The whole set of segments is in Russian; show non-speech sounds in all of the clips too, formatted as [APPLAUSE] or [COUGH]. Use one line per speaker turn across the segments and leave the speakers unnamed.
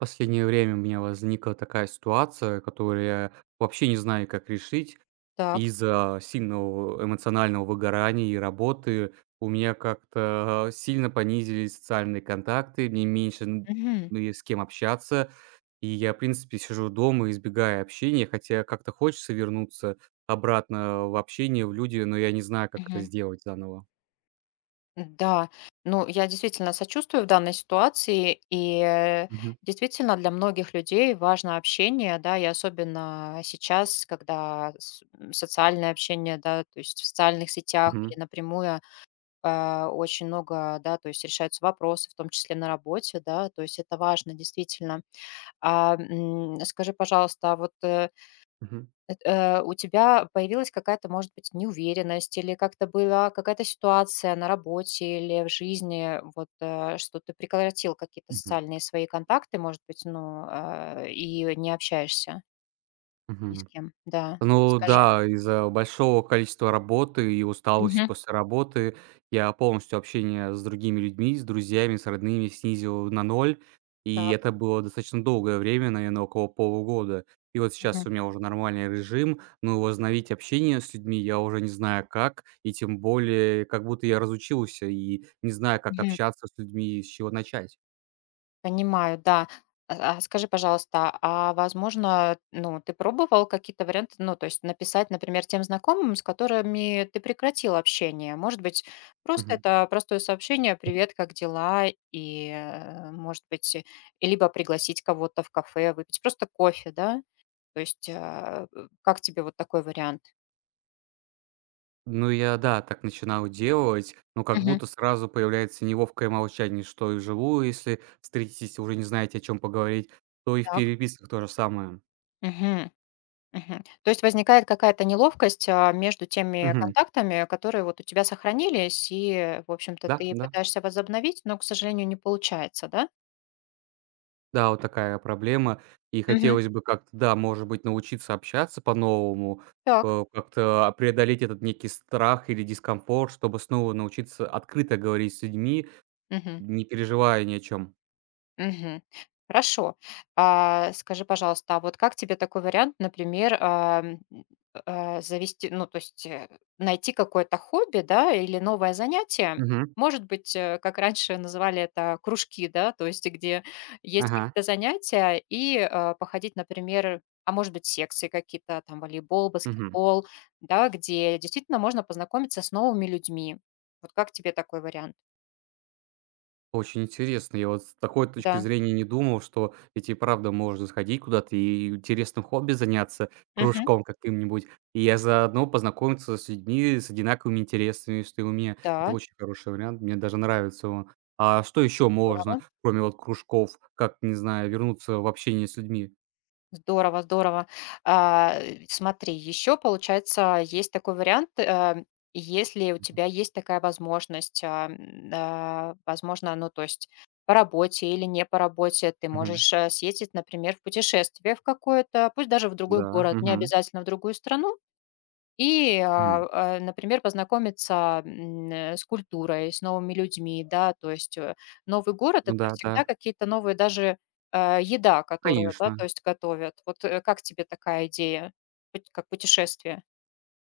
Последнее время у меня возникла такая ситуация, которую я вообще не знаю, как решить.
Так.
Из-за сильного, эмоционального выгорания и работы у меня как-то, а, сильно понизились социальные контакты. Мне меньше нь
Мгм.
ну есть с кем общаться, и я в принципе сижу дома, избегая общения. Хотя как-то хочется вернуться обратно, а, в общение, в люди, но я не знаю, как это
Мгм.
сделать заново.
Да. Ну я, действительно, сочувствую в данной ситуации. И, э,
Мгм.
действительно, для многих людей важно общение, да, и особенно сейчас, когда с м, социальное общение, да, то есть в социальных сетях
Мгм.
или напрямую, э, очень много, да, то есть решаются вопросы, в том числе на работе, да. То есть это важно, действительно. А, м, скажи, пожалуйста, а вот, э,
Мгм.
эт э, у тебя появилась какая-то, может быть, неуверенность или как-то была какая-то ситуация на работе или в жизни? Вот, э, что ты прекратил какие-то
Мгм.
социальные свои контакты, может быть, ну, э, и, э, не общаешься? Ни с
Мгм.
кем. Да.
Ну
Расскажи.
да, из-за большого количества работы и усталости
Мгм.
после работы я полностью общение с другими людьми, с друзьями, с родными снизил на 0. И
Так.
это было достаточно долгое время, наверно, около полугода. И вот
Мгм.
сейчас у меня уже нормальный режим. Но возобновить общение с людьми я уже не знаю как. И тем более, как будто я разучился и не знаю, как
Мгм.
общаться с людьми и с чего начать.
Понимаю, да. А а скажи, пожалуйста, а возможно, ну ты пробовал какие-то варианты? Ну то есть написать, например, тем знакомым, с которыми ты прекратил общение. Может быть, просто
Мгм.
это простое сообщение: "Привет, как дела?" И, э, может быть, э, и либо пригласить кого-то в кафе выпить просто кофе, да? То есть, а, э, как тебе вот такой вариант?
Ну я да, так начинал делать, но как
Мгм.
будто сразу появляется неловкое молчание, что и вживую, если встретитесь и уже не знаете, о чём поговорить, то и в
Так.
переписках то же самое.
Мгм, мгм. То есть возникает какая-то неловкость, а, между теми
Мгм.
контактами, которые вот у тебя сохранились, и, в общем-то, ты
Да-да.
пытаешься возобновить, но, к сожалению, не получается, да?
Да, вот такая проблема. И
Мгм.
хотелось бы как-то, да, может быть, научиться общаться по-новому,
Так.
э, как-то, а, преодолеть этот некий страх или дискомфорт, чтобы снова научиться открыто говорить с людьми,
Мгм.
не переживая ни о чём.
Мгм. Хорошо. А скажи, пожалуйста, а вот как тебе такой вариант, например, э, м, э, завести ну то есть, э, найти какое-то хобби, да, или новое занятие,
Мгм.
может быть, э, как раньше называли это кружки, да? То есть где есть
Ага.
какие-то занятия и, э, походить, например, а, может быть, секции какие-то, там, волейбол,
Мгм.
баскетбол, да? Где действительно можно познакомиться с новыми людьми. Вот как тебе такой вариант?
Очень интересно. Я вот с такой точки
Да.
зрения не думал, что ведь и правда можно сходить куда-то и интересным хобби заняться,
Мгм.
кружком каким-нибудь, и я заодно познакомиться с людьми с одинаковыми интересами, что и у меня. Это
Та.
очень хороший вариант, мне даже нравится он. А, что ещё можно
Здорово.
кроме вот кружков? Как, не знаю, вернуться в общение с людьми?
Здорово здорово. А, э, смотри, ещё получается, есть такой вариант, э. Если у
Мгм.
тебя есть такая возможность, а, м, а, возможно, ну, то есть по работе или не по работе, ты
Мгм.
можешь, э, съездить, например, в путешествие в какое-то, пусть даже в другой
Да,
город,
мгм.
необязательно в другую страну и,
Мгм.
а а, например, познакомиться, м, н с культурой, с новыми людьми, да. То есть, э, новый город-
Ну
это
да,
всегда
да.
какие-то новые, даже, э, еда, которую, да, то
Конечно.
есть готовят. Вот, э, как тебе такая идея поть как путешествие?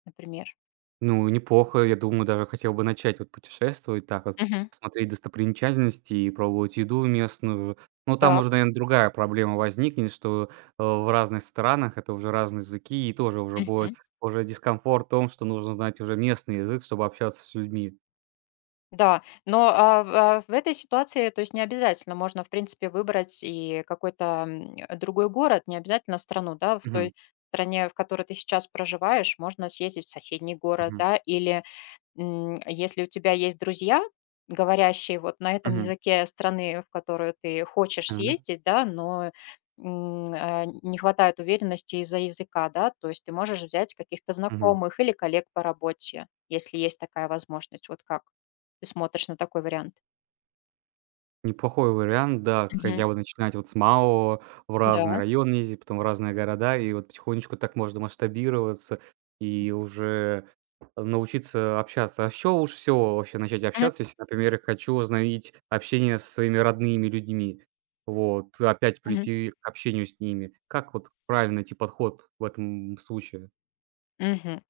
Например.
Ну неплохо. Я думаю, даже хотел бы начать вот путешествовать, так вот
Мгм.
смотреть достопримечательности и пробовать еду местную. Но там
Так.
уже, наверно, другая проблема возникнет, что, э, в разных странах это уже разные языки. И тоже уже будет
Мгм.
уже дискомфорт в том, что нужно знать уже местный язык, чтобы общаться с людьми.
Да. Но, а в а в этой ситуации, то есть необязательно можно, в принципе, выбрать и какой-то, м, э, другой город, необязательно страну, да? В
Мгм.
той стране, в которой ты сейчас проживаешь, можно съездить в соседний город,
Мгм.
да. Или, м, если у тебя есть друзья, говорящие вот на этом
Мгм.
языке страны, в которую ты хочешь
Тана
съездить, да, но, м, а, нь не хватает уверенности из-за языка, да? То есть ты можешь взять каких-то
Мгм.
знакомых или коллег по работе, если есть такая возможность. Вот как ты смотришь на такой вариант?
Неплохой вариант, да. Х
Мгм.
хотя бы начинать вот с малого, в разные
Да.
районы ездить, потом в разные города. И вот потихонечку так можно масштабироваться
М.
и уже научиться общаться. А с чего лучше всего вообще начать
Мгм.
общаться, если, например, я хочу возобновить общение со своими родными людьми? Вот. Опять
Мгм.
прийти к общению с ними. Как вот правильно найти подход в этом случае?
Мгм.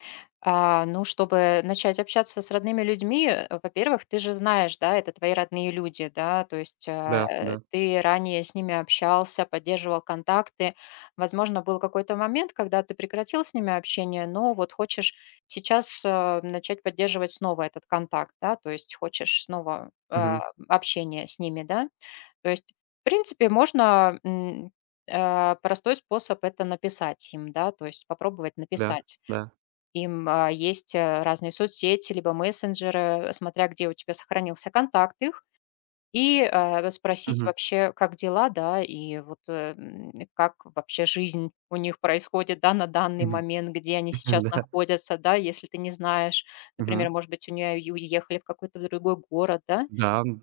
А, ну чтобы начать общаться с родными людьми, [GRUNTS] во-первых, ты же знаешь, да? Это твои родные люди, да? То есть,
Да,
э,
да.
ты ранее с ними общался, поддерживал контакты. Возможно, был какой-то момент, когда ты прекратил с ними общение. Но вот хочешь сейчас, э, начать поддерживать снова этот контакт, да? То есть хочешь снова, э,
Мгм.
м, общение с ними, да? То есть в принципе, можно, м, э, простой способ- это написать им, да? То есть попробовать
Да,
написать
да.
им. Э, есть, э, разные соцсети, либо мессенджеры, э, смотря где у тебя сохранился контакт их, и, э, расспросить
Мгм.
вообще, как дела, да? И вот, э, м, как вообще жизнь у них происходит, да, на данный
Мгм.
момент, где они сейчас
Да.
находятся, да? Если ты не знаешь, например,
Мгм.
может быть, у нюэ ю уехали в какой-то другой город, да?
Да, м,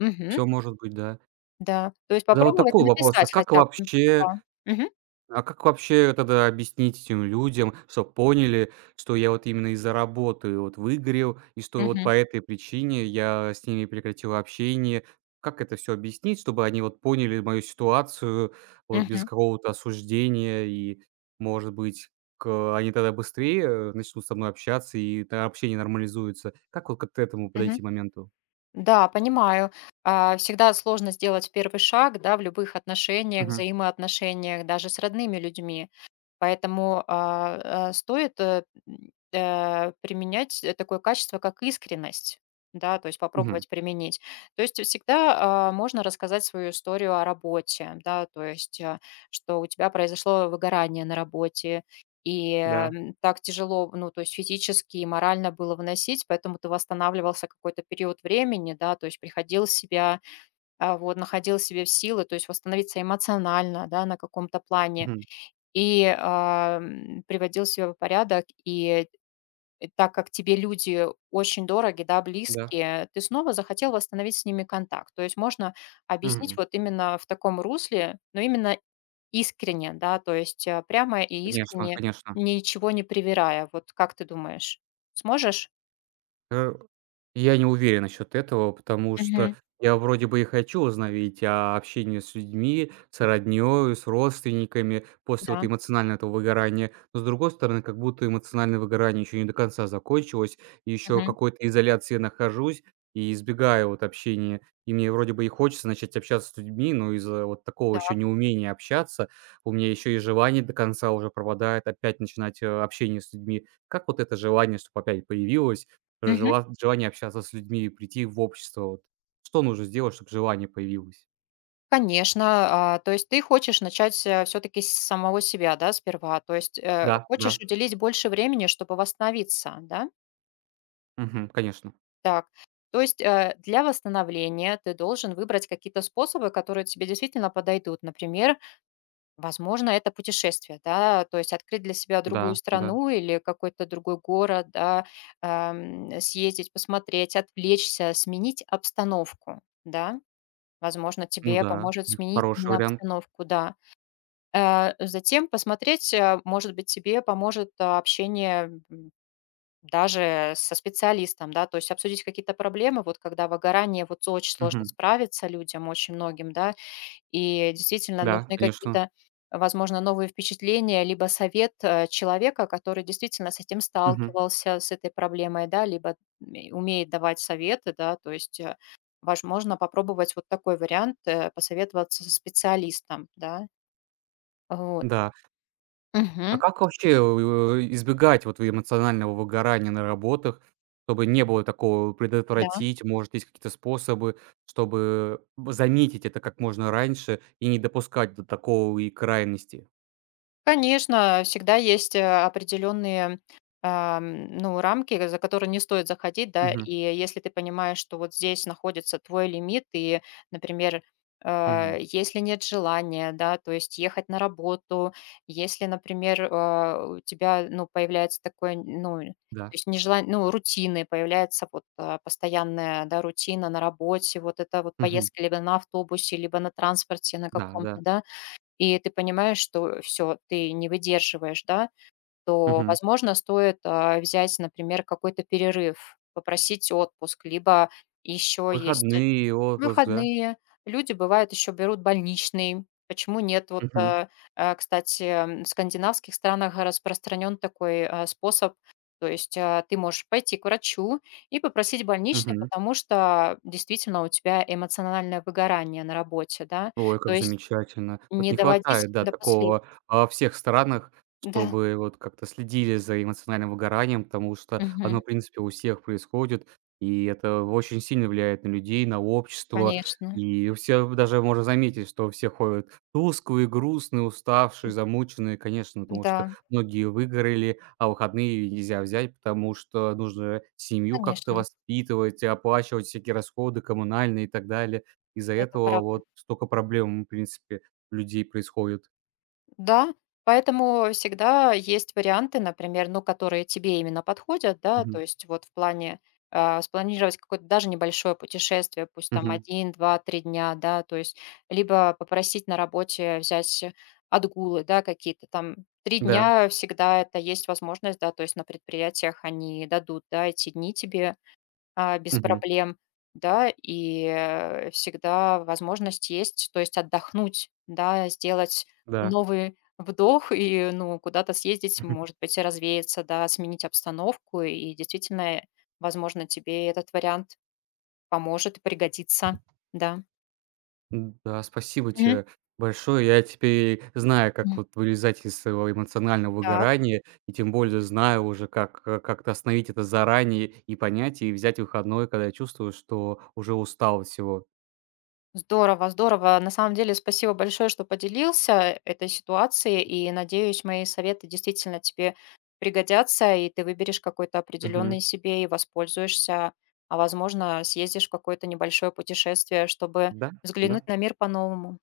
Мгм.
всё может быть, да.
Да, то есть
Тогда вот
попробовать
такой вопрос: а
написать
как
хотя бы,
вообще
да. Мгм.
а как вообще тогда объяснить этим людям, чтоб поняли, что я вот именно из-за работы вот выгорел и что вот
Мгм.
по этой причине я с ними прекратил общение? Как это всё объяснить, чтобы они вот поняли мою ситуацию вот без
Мгм.
какого-то осуждения и, может быть, к э, они тогда быстрее, э, начнут со мной общаться и тогда общение нормализуется? Как вот, как т этому
Мгм.
подойти моменту?
Да, понимаю. Э, всегда сложно сделать 1 шаг, да, в любых отношениях,
Мгм.
взаимоотношениях даже с родными людьми. Поэтому, а, э, стоит, э, м, э, применять, э, такое качество, как искренность, да, то есть
Мгм.
попробовать применить. То есть всегда, а, можно рассказать свою историю о работе, да, то есть, э, что у тебя произошло выгорание на работе. И,
Да.
эм, так тяжело, ну то есть физически и морально было выносить, поэтому ты восстанавливался какой-то период времени, да. То есть приходил в себя, э, вот, находил в себе в силы, то есть восстановиться эмоционально, да, на каком-то плане
Мгм.
и, эм, приводил себя в порядок. И, э э, так как тебе люди очень дороги, да,
Да.
близкие, ты снова захотел восстановить с ними контакт. То есть можно объяснить вот именно в таком русле, но именно искренне, да, то есть, а, прямо и
Конечно
искренне,
конечно.
ничего не привирая. Вот как ты думаешь, сможешь?
Э, [GRUNTS] и я не уверен насчет этого, потому что
Мгм.
я вроде бы и хочу возобновить, а, общение с людьми, с родней и с родственниками после вот
Да.
эмоционального этого выгорания. Но с другой стороны, как будто эмоциональное выгорание еще не до конца закончилось. И еще в
Мгм.
какой-то изоляции я нахожусь и избегаю вот общения. И мне вроде бы и хочется начать общаться с людьми, но из-за вот такого еще
Так.
неумения общаться, у меня ещё и желание до конца уже пропадает опять начинать, э, общение с людьми. Как вот это желание чтоб опять появилось?
Мгм.
Жела желание общаться с людьми и прийти в общество, вот. Что нужно сделать, чтобы желание появилось?
Конечно. Э, то есть ты хочешь начать, э, всё-таки с самого себя, да, сперва? То есть, э,
Да, да.
хочешь уделить больше времени, чтобы восстановиться, да?
Мгм. Конечно.
Так. То есть, э, для восстановления ты должен выбрать какие-то способы, которые тебе действительно подойдут. Например, возможно, это путешествие, да? То есть открыть для себя другую
Да, да.
страну или какой-то другой город, да? Э, м, съездить, посмотреть, отвлечься, сменить обстановку, да? Возможно,
Ну
тебе
да,
поможет
бих
сменить
хороший
именно
вариант.
обстановку, да. Э, затем посмотреть, э, может быть, тебе поможет общение, м, даже со специалистом, да? То есть обсудить какие-то проблемы, вот когда выгорание, вот с очень сложно
Мгм.
справиться людям очень многим, да? И действительно,
Да,
нужны
конечно.
какие-то, возможно, новые впечатления либо совет, э, человека, который действительно с этим
Мгм.
сталкивался, с этой проблемой, да? Либо ме умеет давать советы, да? То есть, э, возможно, попробовать вот такой вариант, э, посоветоваться со специалистом, да? А вот.
Да. А
Мгм.
как вообще, э, у эй, избегать вот в эмоционального выгорания на работах, чтобы не было такого?
Да.
Предотвратить, может, есть какие-то способы, чтобы в заметить это как можно раньше и не допускать до такой и крайности?
Конечно, всегда есть, э, определённые, а, м, ну рамки, к за которые не стоит заходить, да.
Мгм.
И если ты понимаешь, что вот здесь находится твой лимит и, например, э,
Мгм.
если нет желания, да, то есть ехать на работу. Если, например, э, у тебя, ну появляется такое, нь ну то
Да.
есть нежелань ну, рутины появляется, вот, а, постоянная, да, рутина на работе, вот эта вот
Мгм.
поездка либо на автобусе, либо на транспорте на каком-то,
Да-да.
да. И ты понимаешь, что всё, ты не выдерживаешь, да. То,
Мгм.
возможно, стоит, а, взять, например, какой-то перерыв, попросить отпуск. Либо ещё есть
Выходные, отпуск, да?
выходные. Люди, бывает, ещё берут больничный. Почему нет? Вот,
Мгм.
э э, кстати, в скандинавских странах распространён такой, э, способ. То есть, э, ты можешь пойти к врачу и попросить больничный,
Мгм.
потому что действительно у тебя эмоциональное выгорание на работе, да.
Ой,
То
как
есть
замечательно. Вот
не
не
доводить
хватает, да,
до послед
такого во всех странах,
Да.
чтобы вот как-то следили за эмоциональным выгоранием. Потому что оно,
Мгм.
в принципе, у всех происходит, и это очень сильно влияет на людей, на общество.
Конечно.
И у всех даже можно заметить, что все ходят тусклые, грустные, уставшие,
М.
замученные, конечно, потому что
М-да.
многие выгорали. А выходные нельзя взять, потому что нужно семью как-то
Конечно.
воспитывать и оплачивать всякие расходы коммунальные и так далее. Из-за
Это
этого
правда.
вот стока проблем у, в принципе, людей происходит.
Да. Поэтому всегда есть варианты, например, ну которые тебе именно подходят, да? То
Мгм.
есть вот в плане, а, спланировать какое-то даже небольшое путешествие, пусть там
Мгм.
1, 2, 3 дня, да? То есть либо попросить на работе взять отгулы, да, какие-то там 3
Да.
дня, всегда это есть возможность, да? То есть на предприятиях они дадут, да, эти дни тебе, а, без
Мгм.
проблем, да? И, э, всегда возможность есть, то есть отдохнуть, да, сделать
Да.
новый вдох и, ну куда-то съездить,
Мгм.
может быть, и развеяться, да, сменить обстановку. И действительно, э, возможно, тебе этот вариант поможет и пригодится. Да.
Да. Спасибо
Мгм.
те большое. Я теперь знаю, как
М.
вот вылезать из своего эмоционального
Так.
выгорания и тем более знаю уже, как к как-то остановить это заранее и понять, и взять выходной, когда я чувствую, что уже устал от всего.
Здорово здорово. На самом деле спасибо большое, что поделился этой ситуацией, и надеюсь, мои советы действительно тебе пригодятся, и ты выберешь какой-то
Мгм.
определенный себе и воспользуешься, а возможно, съездишь в какое-то небольшое путешествие, чтобы
Да,
взглянуть
да.
на мир по-новому.